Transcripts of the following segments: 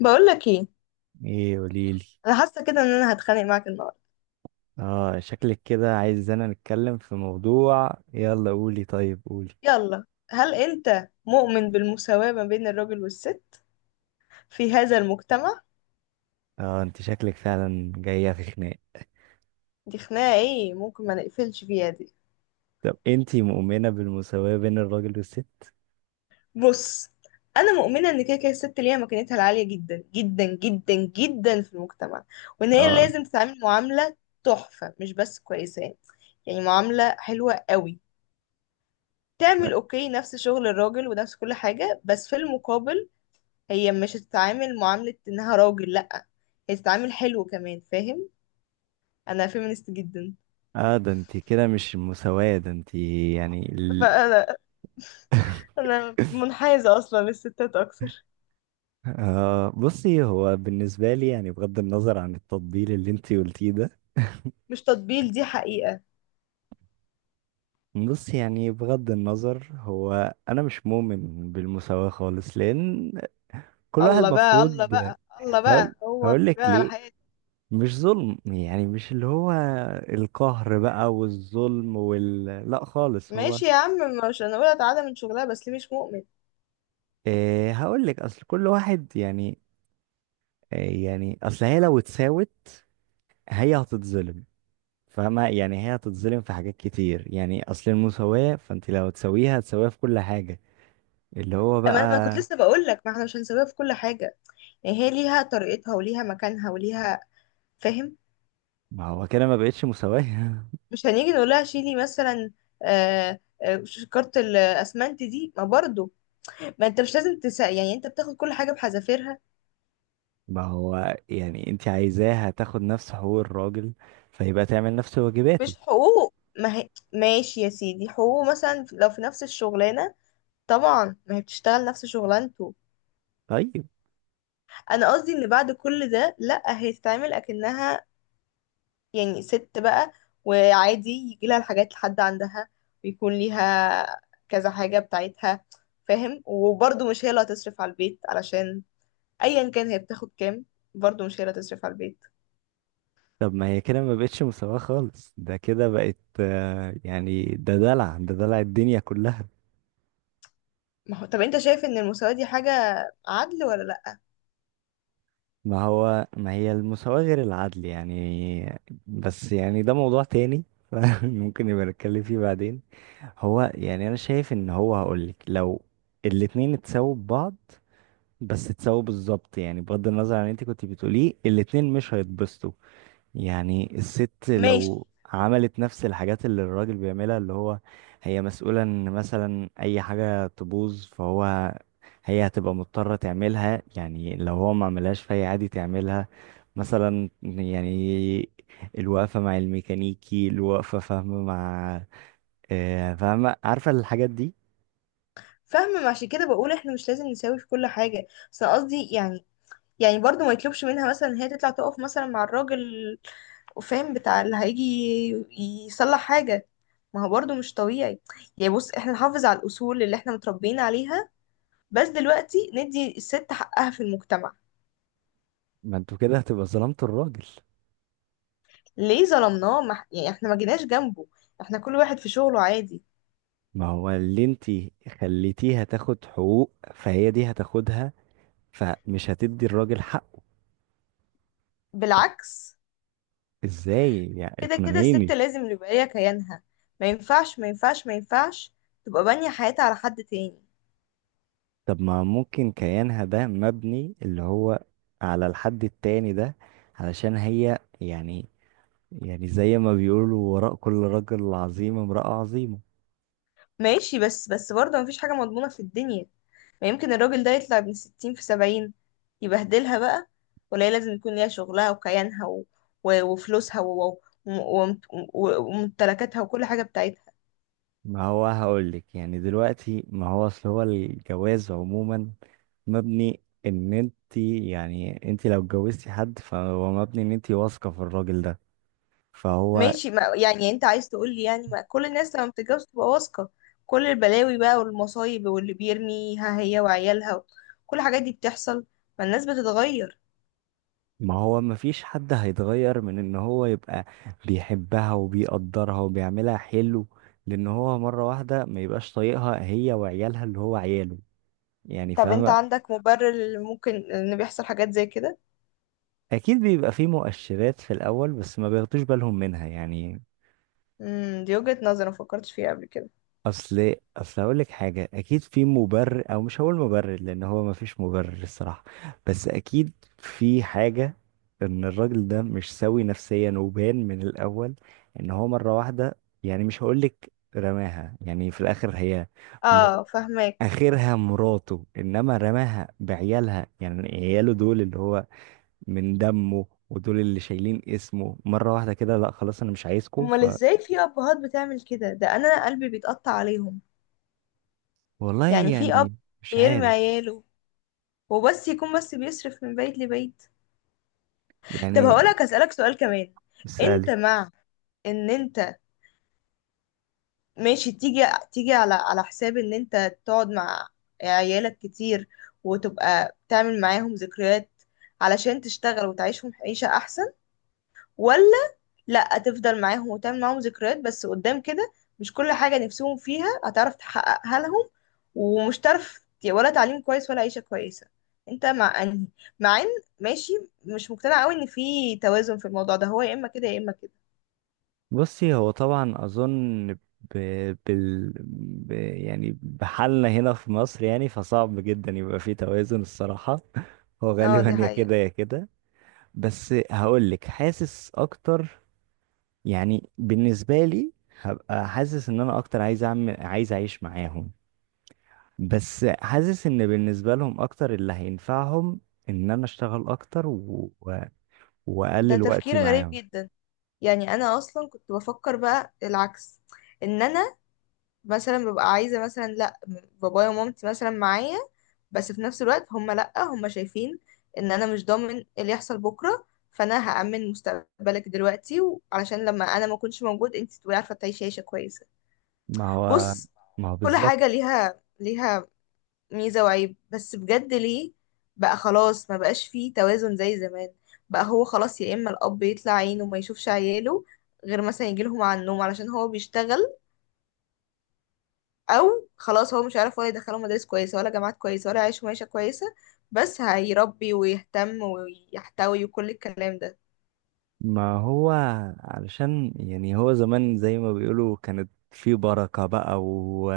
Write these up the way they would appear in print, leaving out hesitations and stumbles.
بقول لك ايه. ايه، قوليلي. انا حاسه كده ان انا هتخانق معاك النهارده. اه شكلك كده عايزانا نتكلم في موضوع، يلا قولي، طيب قولي. يلا. هل انت مؤمن بالمساواه ما بين الراجل والست في هذا المجتمع؟ اه، انت شكلك فعلا جاية في خناق. دي خناقه ايه، ممكن ما نقفلش فيها دي؟ طب انت مؤمنة بالمساواة بين الراجل والست؟ بص. انا مؤمنه ان كده كده الست ليها مكانتها العاليه جدا جدا جدا جدا في المجتمع، وان هي اه. لازم تتعامل معامله تحفه، مش بس كويسه، يعني معامله حلوه قوي. تعمل اوكي نفس شغل الراجل ونفس كل حاجه، بس في المقابل هي مش هتتعامل معاملة انها راجل، لأ. هي تتعامل حلو كمان، فاهم؟ انا فيمينست جدا. اه، ده انت كده مش المساواة، ده انت يعني ال... فانا انا منحازة اصلا للستات اكتر. آه، بصي، هو بالنسبة لي يعني بغض النظر عن التطبيل اللي انت قلتيه ده. مش تطبيل، دي حقيقة. بصي، يعني بغض النظر، هو انا مش مؤمن بالمساواة خالص، لان كل واحد الله بقى، الله مفروض. بقى، الله هقول بقى، هو هقول لك بيبان على ليه. حياتي. مش ظلم، يعني مش اللي هو القهر بقى والظلم، لا خالص، هو. ماشي يا عم. مش انا اقول تعالى من شغلها، بس ليه مش مؤمن؟ إيه، هقول لك، اصل كل واحد يعني. إيه يعني، اصل هي لو اتساوت هي هتتظلم. فاهمة، يعني هي هتتظلم في حاجات كتير، يعني اصل المساواة، فانت لو تساويها هتساويها في كل حاجة اللي هو اما انا كنت بقى. لسه بقول لك ما احنا مش هنسويها في كل حاجة، يعني هي ليها طريقتها وليها مكانها وليها. فاهم؟ ما هو كده ما بقتش مساواة مش هنيجي نقول لها شيلي مثلا. آه، آه، كارت الاسمنت دي ما برضو. ما انت مش لازم يعني انت بتاخد كل حاجة بحذافيرها. ما هو يعني انت عايزاها تاخد نفس حقوق الراجل، فيبقى تعمل نفس واجباته. مش حقوق، ما هي ماشي يا سيدي، حقوقه مثلا لو في نفس الشغلانة طبعا ما هي بتشتغل نفس شغلانته. طيب. انا قصدي ان بعد كل ده لا، هي تتعامل اكنها يعني ست بقى، وعادي يجي لها الحاجات لحد عندها، ويكون ليها كذا حاجة بتاعتها. فاهم؟ وبرضه مش هي اللي هتصرف على البيت، علشان ايا كان هي بتاخد كام، برضه مش هي اللي هتصرف على البيت. طب ما هي كده ما بقتش مساواة خالص، ده كده بقت، يعني ده دلع، ده دلع الدنيا كلها. ما هو طب انت شايف ان المساواة دي حاجة عدل ولا لا؟ ما هو ما هي المساواة غير العدل يعني. بس يعني ده موضوع تاني ممكن نبقى نتكلم فيه بعدين. هو يعني انا شايف ان هو هقولك، لو الاتنين اتساووا ببعض، بس اتساووا بالظبط، يعني بغض النظر عن اللي انت كنت بتقوليه، الاتنين مش هيتبسطوا. يعني الست ماشي. لو عملت نفس الحاجات اللي الراجل بيعملها، اللي هو هي مسؤولة ان مثلا اي حاجة تبوظ، فهو، هي هتبقى مضطرة تعملها، يعني لو هو ما عملهاش فهي عادي تعملها. مثلا يعني الوقفة مع الميكانيكي، الوقفة، فاهمة مع، آه، فاهمة، عارفة الحاجات دي. فاهمة، ما عشان كده بقول احنا مش لازم نساوي في كل حاجة. بس أنا قصدي يعني، يعني برضو ما يطلبش منها مثلا ان هي تطلع تقف مثلا مع الراجل، فاهم؟ بتاع اللي هيجي يصلح حاجة. ما هو برضو مش طبيعي. يعني بص، احنا نحافظ على الأصول اللي احنا متربيين عليها، بس دلوقتي ندي الست حقها في المجتمع. ما انتوا كده هتبقى ظلمتوا الراجل. ليه ظلمناه؟ ما... ح- يعني احنا ما جيناش جنبه، احنا كل واحد في شغله عادي. ما هو اللي انتي خليتيها تاخد حقوق، فهي دي هتاخدها، فمش هتدي الراجل حق. بالعكس. ازاي يعني؟ كده كده الست اقنعيني. لازم يبقى ليها كيانها. ما ينفعش، ما ينفعش، ما ينفعش تبقى بانية حياتها على حد تاني. طب ما ممكن كيانها ده مبني اللي هو على الحد التاني ده، علشان هي يعني زي ما بيقولوا وراء كل رجل عظيم امرأة عظيمة. ماشي. بس برضه مفيش حاجة مضمونة في الدنيا. ما يمكن الراجل ده يطلع من 60 في 70 يبهدلها بقى. ولا هي لازم يكون ليها شغلها وكيانها، و... و... وفلوسها و... و... وم- وممتلكاتها وكل حاجة بتاعتها. ما هو هقولك، يعني دلوقتي، ما هو اصل هو الجواز عموما مبني ان انت، يعني انت لو اتجوزتي حد فهو مبني ان انت واثقة في الراجل ده، فهو. ماشي. ما... يعني انت عايز تقول لي يعني ما كل الناس لما بتتجوز تبقى واثقة؟ كل البلاوي بقى والمصايب واللي بيرميها هي وعيالها، كل الحاجات دي بتحصل. ما الناس بتتغير. ما هو مفيش حد هيتغير من ان هو يبقى بيحبها وبيقدرها وبيعملها حلو، لان هو مرة واحدة ما يبقاش طايقها هي وعيالها اللي هو عياله، يعني طب انت فاهمة. عندك مبرر اللي ممكن ان بيحصل حاجات زي كده؟ اكيد بيبقى في مؤشرات في الاول، بس ما بياخدوش بالهم منها يعني. دي وجهة نظر ما فكرتش فيها قبل كده. اصل اقول لك حاجه، اكيد في مبرر، او مش هقول مبرر لان هو ما فيش مبرر الصراحه، بس اكيد في حاجه ان الراجل ده مش سوي نفسيا، وبان من الاول ان هو مره واحده، يعني مش هقول لك رماها يعني في الاخر هي م- اه، فهماك. اخرها مراته، انما رماها بعيالها، يعني عياله دول اللي هو من دمه ودول اللي شايلين اسمه، مره واحده كده لا خلاص انا مش عايزكم. امال ازاي في ابهات بتعمل كده؟ ده انا قلبي بيتقطع عليهم. والله يعني في اب يعني. مش بيرمي عارف. عياله، وبس يكون بس بيصرف من بيت لبيت؟ طب يعني هقولك اسالك سؤال كمان. انت اسألي. مع ان انت ماشي تيجي، تيجي على حساب ان انت تقعد مع عيالك كتير وتبقى تعمل معاهم ذكريات، علشان تشتغل وتعيشهم عيشة احسن؟ ولا لا، تفضل معاهم وتعمل معاهم ذكريات بس قدام كده مش كل حاجة نفسهم فيها هتعرف تحققها لهم، ومش تعرف ولا تعليم كويس ولا عيشة كويسة؟ انت مع انهي؟ مع ان ماشي، مش مقتنعة قوي ان في توازن في الموضوع ده، هو يا اما كده يا اما كده. بصي، هو طبعا اظن بال... يعني بحالنا هنا في مصر يعني، فصعب جدا يبقى فيه توازن الصراحة هو اه، دي غالبا يا حقيقة. كده يا كده. بس هقولك حاسس اكتر، يعني بالنسبة لي، هبقى حاسس ان انا اكتر عايز اعمل عايز اعيش معاهم، بس حاسس ان بالنسبة لهم اكتر اللي هينفعهم ان انا اشتغل اكتر ده واقلل تفكير وقتي غريب معاهم. جدا. يعني انا اصلا كنت بفكر بقى العكس. ان انا مثلا ببقى عايزة مثلا لا، بابايا ومامتي مثلا معايا، بس في نفس الوقت هم لأ، هم شايفين ان انا مش ضامن اللي يحصل بكرة، فانا هأمن مستقبلك دلوقتي علشان لما انا ما اكونش موجود انت تبقي عارفة تعيشي عيشة كويسة. ما هو. بص، ما هو كل بالظبط. حاجة ليها ميزة وعيب، بس بجد ليه بقى خلاص ما بقاش فيه توازن زي زمان؟ بقى هو خلاص يا اما الاب يطلع عينه وما يشوفش عياله غير مثلا يجيلهم على النوم علشان هو بيشتغل، او خلاص هو مش عارف ولا يدخله مدارس كويسه ولا جامعات كويسه ولا يعيشه معيشه كويسه، بس هيربي ويهتم ويحتوي وكل الكلام ده. ما هو علشان يعني هو زمان زي ما بيقولوا كانت في بركة بقى.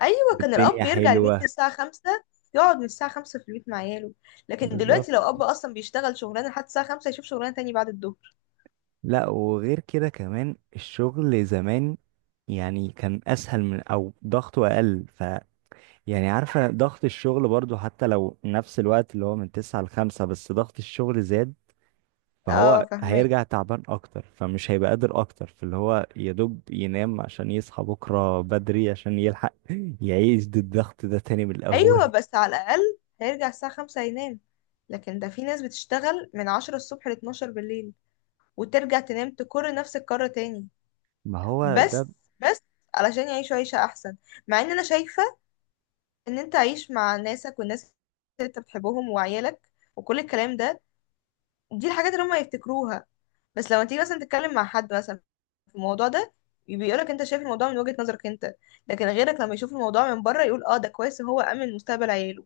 ايوه، كان والدنيا الاب يرجع البيت حلوة. الساعه 5، يقعد من الساعه 5 في البيت مع عياله. لكن بالظبط. دلوقتي لو اب اصلا بيشتغل شغلانه لحد الساعه 5 يشوف شغلانه تاني بعد الظهر. لا، وغير كده كمان الشغل زمان، يعني كان أسهل أو ضغطه أقل، يعني عارفة ضغط الشغل برضو حتى لو نفس الوقت اللي هو من 9 لـ 5، بس ضغط الشغل زاد. اه، فهو فهماك. هيرجع تعبان اكتر، فمش هيبقى قادر اكتر، فاللي هو يا دوب ينام عشان يصحى بكره بدري عشان يلحق يعيش ضد الضغط ده تاني من الاول. ايوه، بس على الاقل هيرجع الساعه 5 ينام، لكن ده في ناس بتشتغل من 10 الصبح لاتناشر بالليل وترجع تنام تكر نفس الكرة تاني. ما هو ده. بس بس علشان يعيشوا عيشة أحسن، مع إن أنا شايفة إن أنت عايش مع ناسك والناس اللي أنت بتحبهم وعيالك وكل الكلام ده، دي الحاجات اللي هما يفتكروها. بس لما تيجي مثلا تتكلم مع حد مثلا في الموضوع ده، بيقولك أنت شايف الموضوع من وجهة نظرك أنت، لكن غيرك لما يشوف الموضوع من بره يقول اه ده كويس إن هو أمن مستقبل عياله.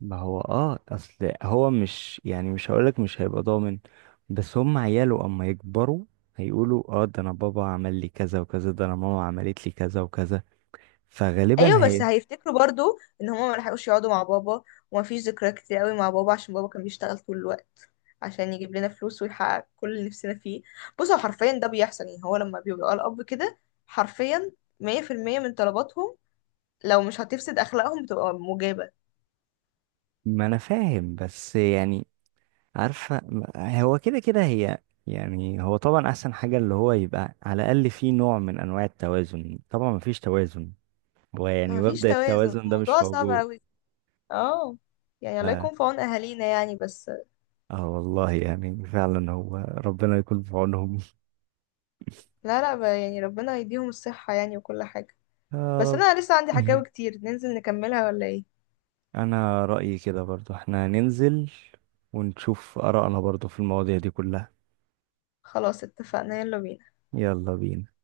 ما هو اصل هو مش يعني مش هقولك مش هيبقى ضامن، بس هم عياله اما يكبروا هيقولوا اه ده انا بابا عمل لي كذا وكذا، ده انا ماما عملت لي كذا وكذا، فغالبا ايوه، بس هي. هيفتكروا برضو ان هما ما لحقوش يقعدوا مع بابا، ومفيش ذكريات كتير قوي مع بابا، عشان بابا كان بيشتغل طول الوقت عشان يجيب لنا فلوس ويحقق كل اللي نفسنا فيه. بص، هو حرفيا ده بيحصل، يعني هو لما بيبقى الاب كده حرفيا 100% من طلباتهم لو مش هتفسد اخلاقهم بتبقى مجابة. ما انا فاهم، بس يعني عارفة هو كده كده هي، يعني هو طبعا أحسن حاجة اللي هو يبقى على الأقل في نوع من أنواع التوازن، طبعا مفيش توازن، هو يعني مفيش مبدأ توازن، التوازن ده مش الموضوع صعب موجود قوي. اه، يعني ف... الله يكون في عون اهالينا يعني. بس اه والله يعني فعلا هو ربنا يكون في عونهم لا لا، يعني ربنا يديهم الصحة يعني وكل حاجة. يا بس رب. انا لسه عندي حكاوي كتير، ننزل نكملها ولا ايه؟ أنا رأيي كده برضو احنا ننزل ونشوف آرائنا برضو في المواضيع دي كلها. خلاص اتفقنا، يلا بينا. يلا بينا.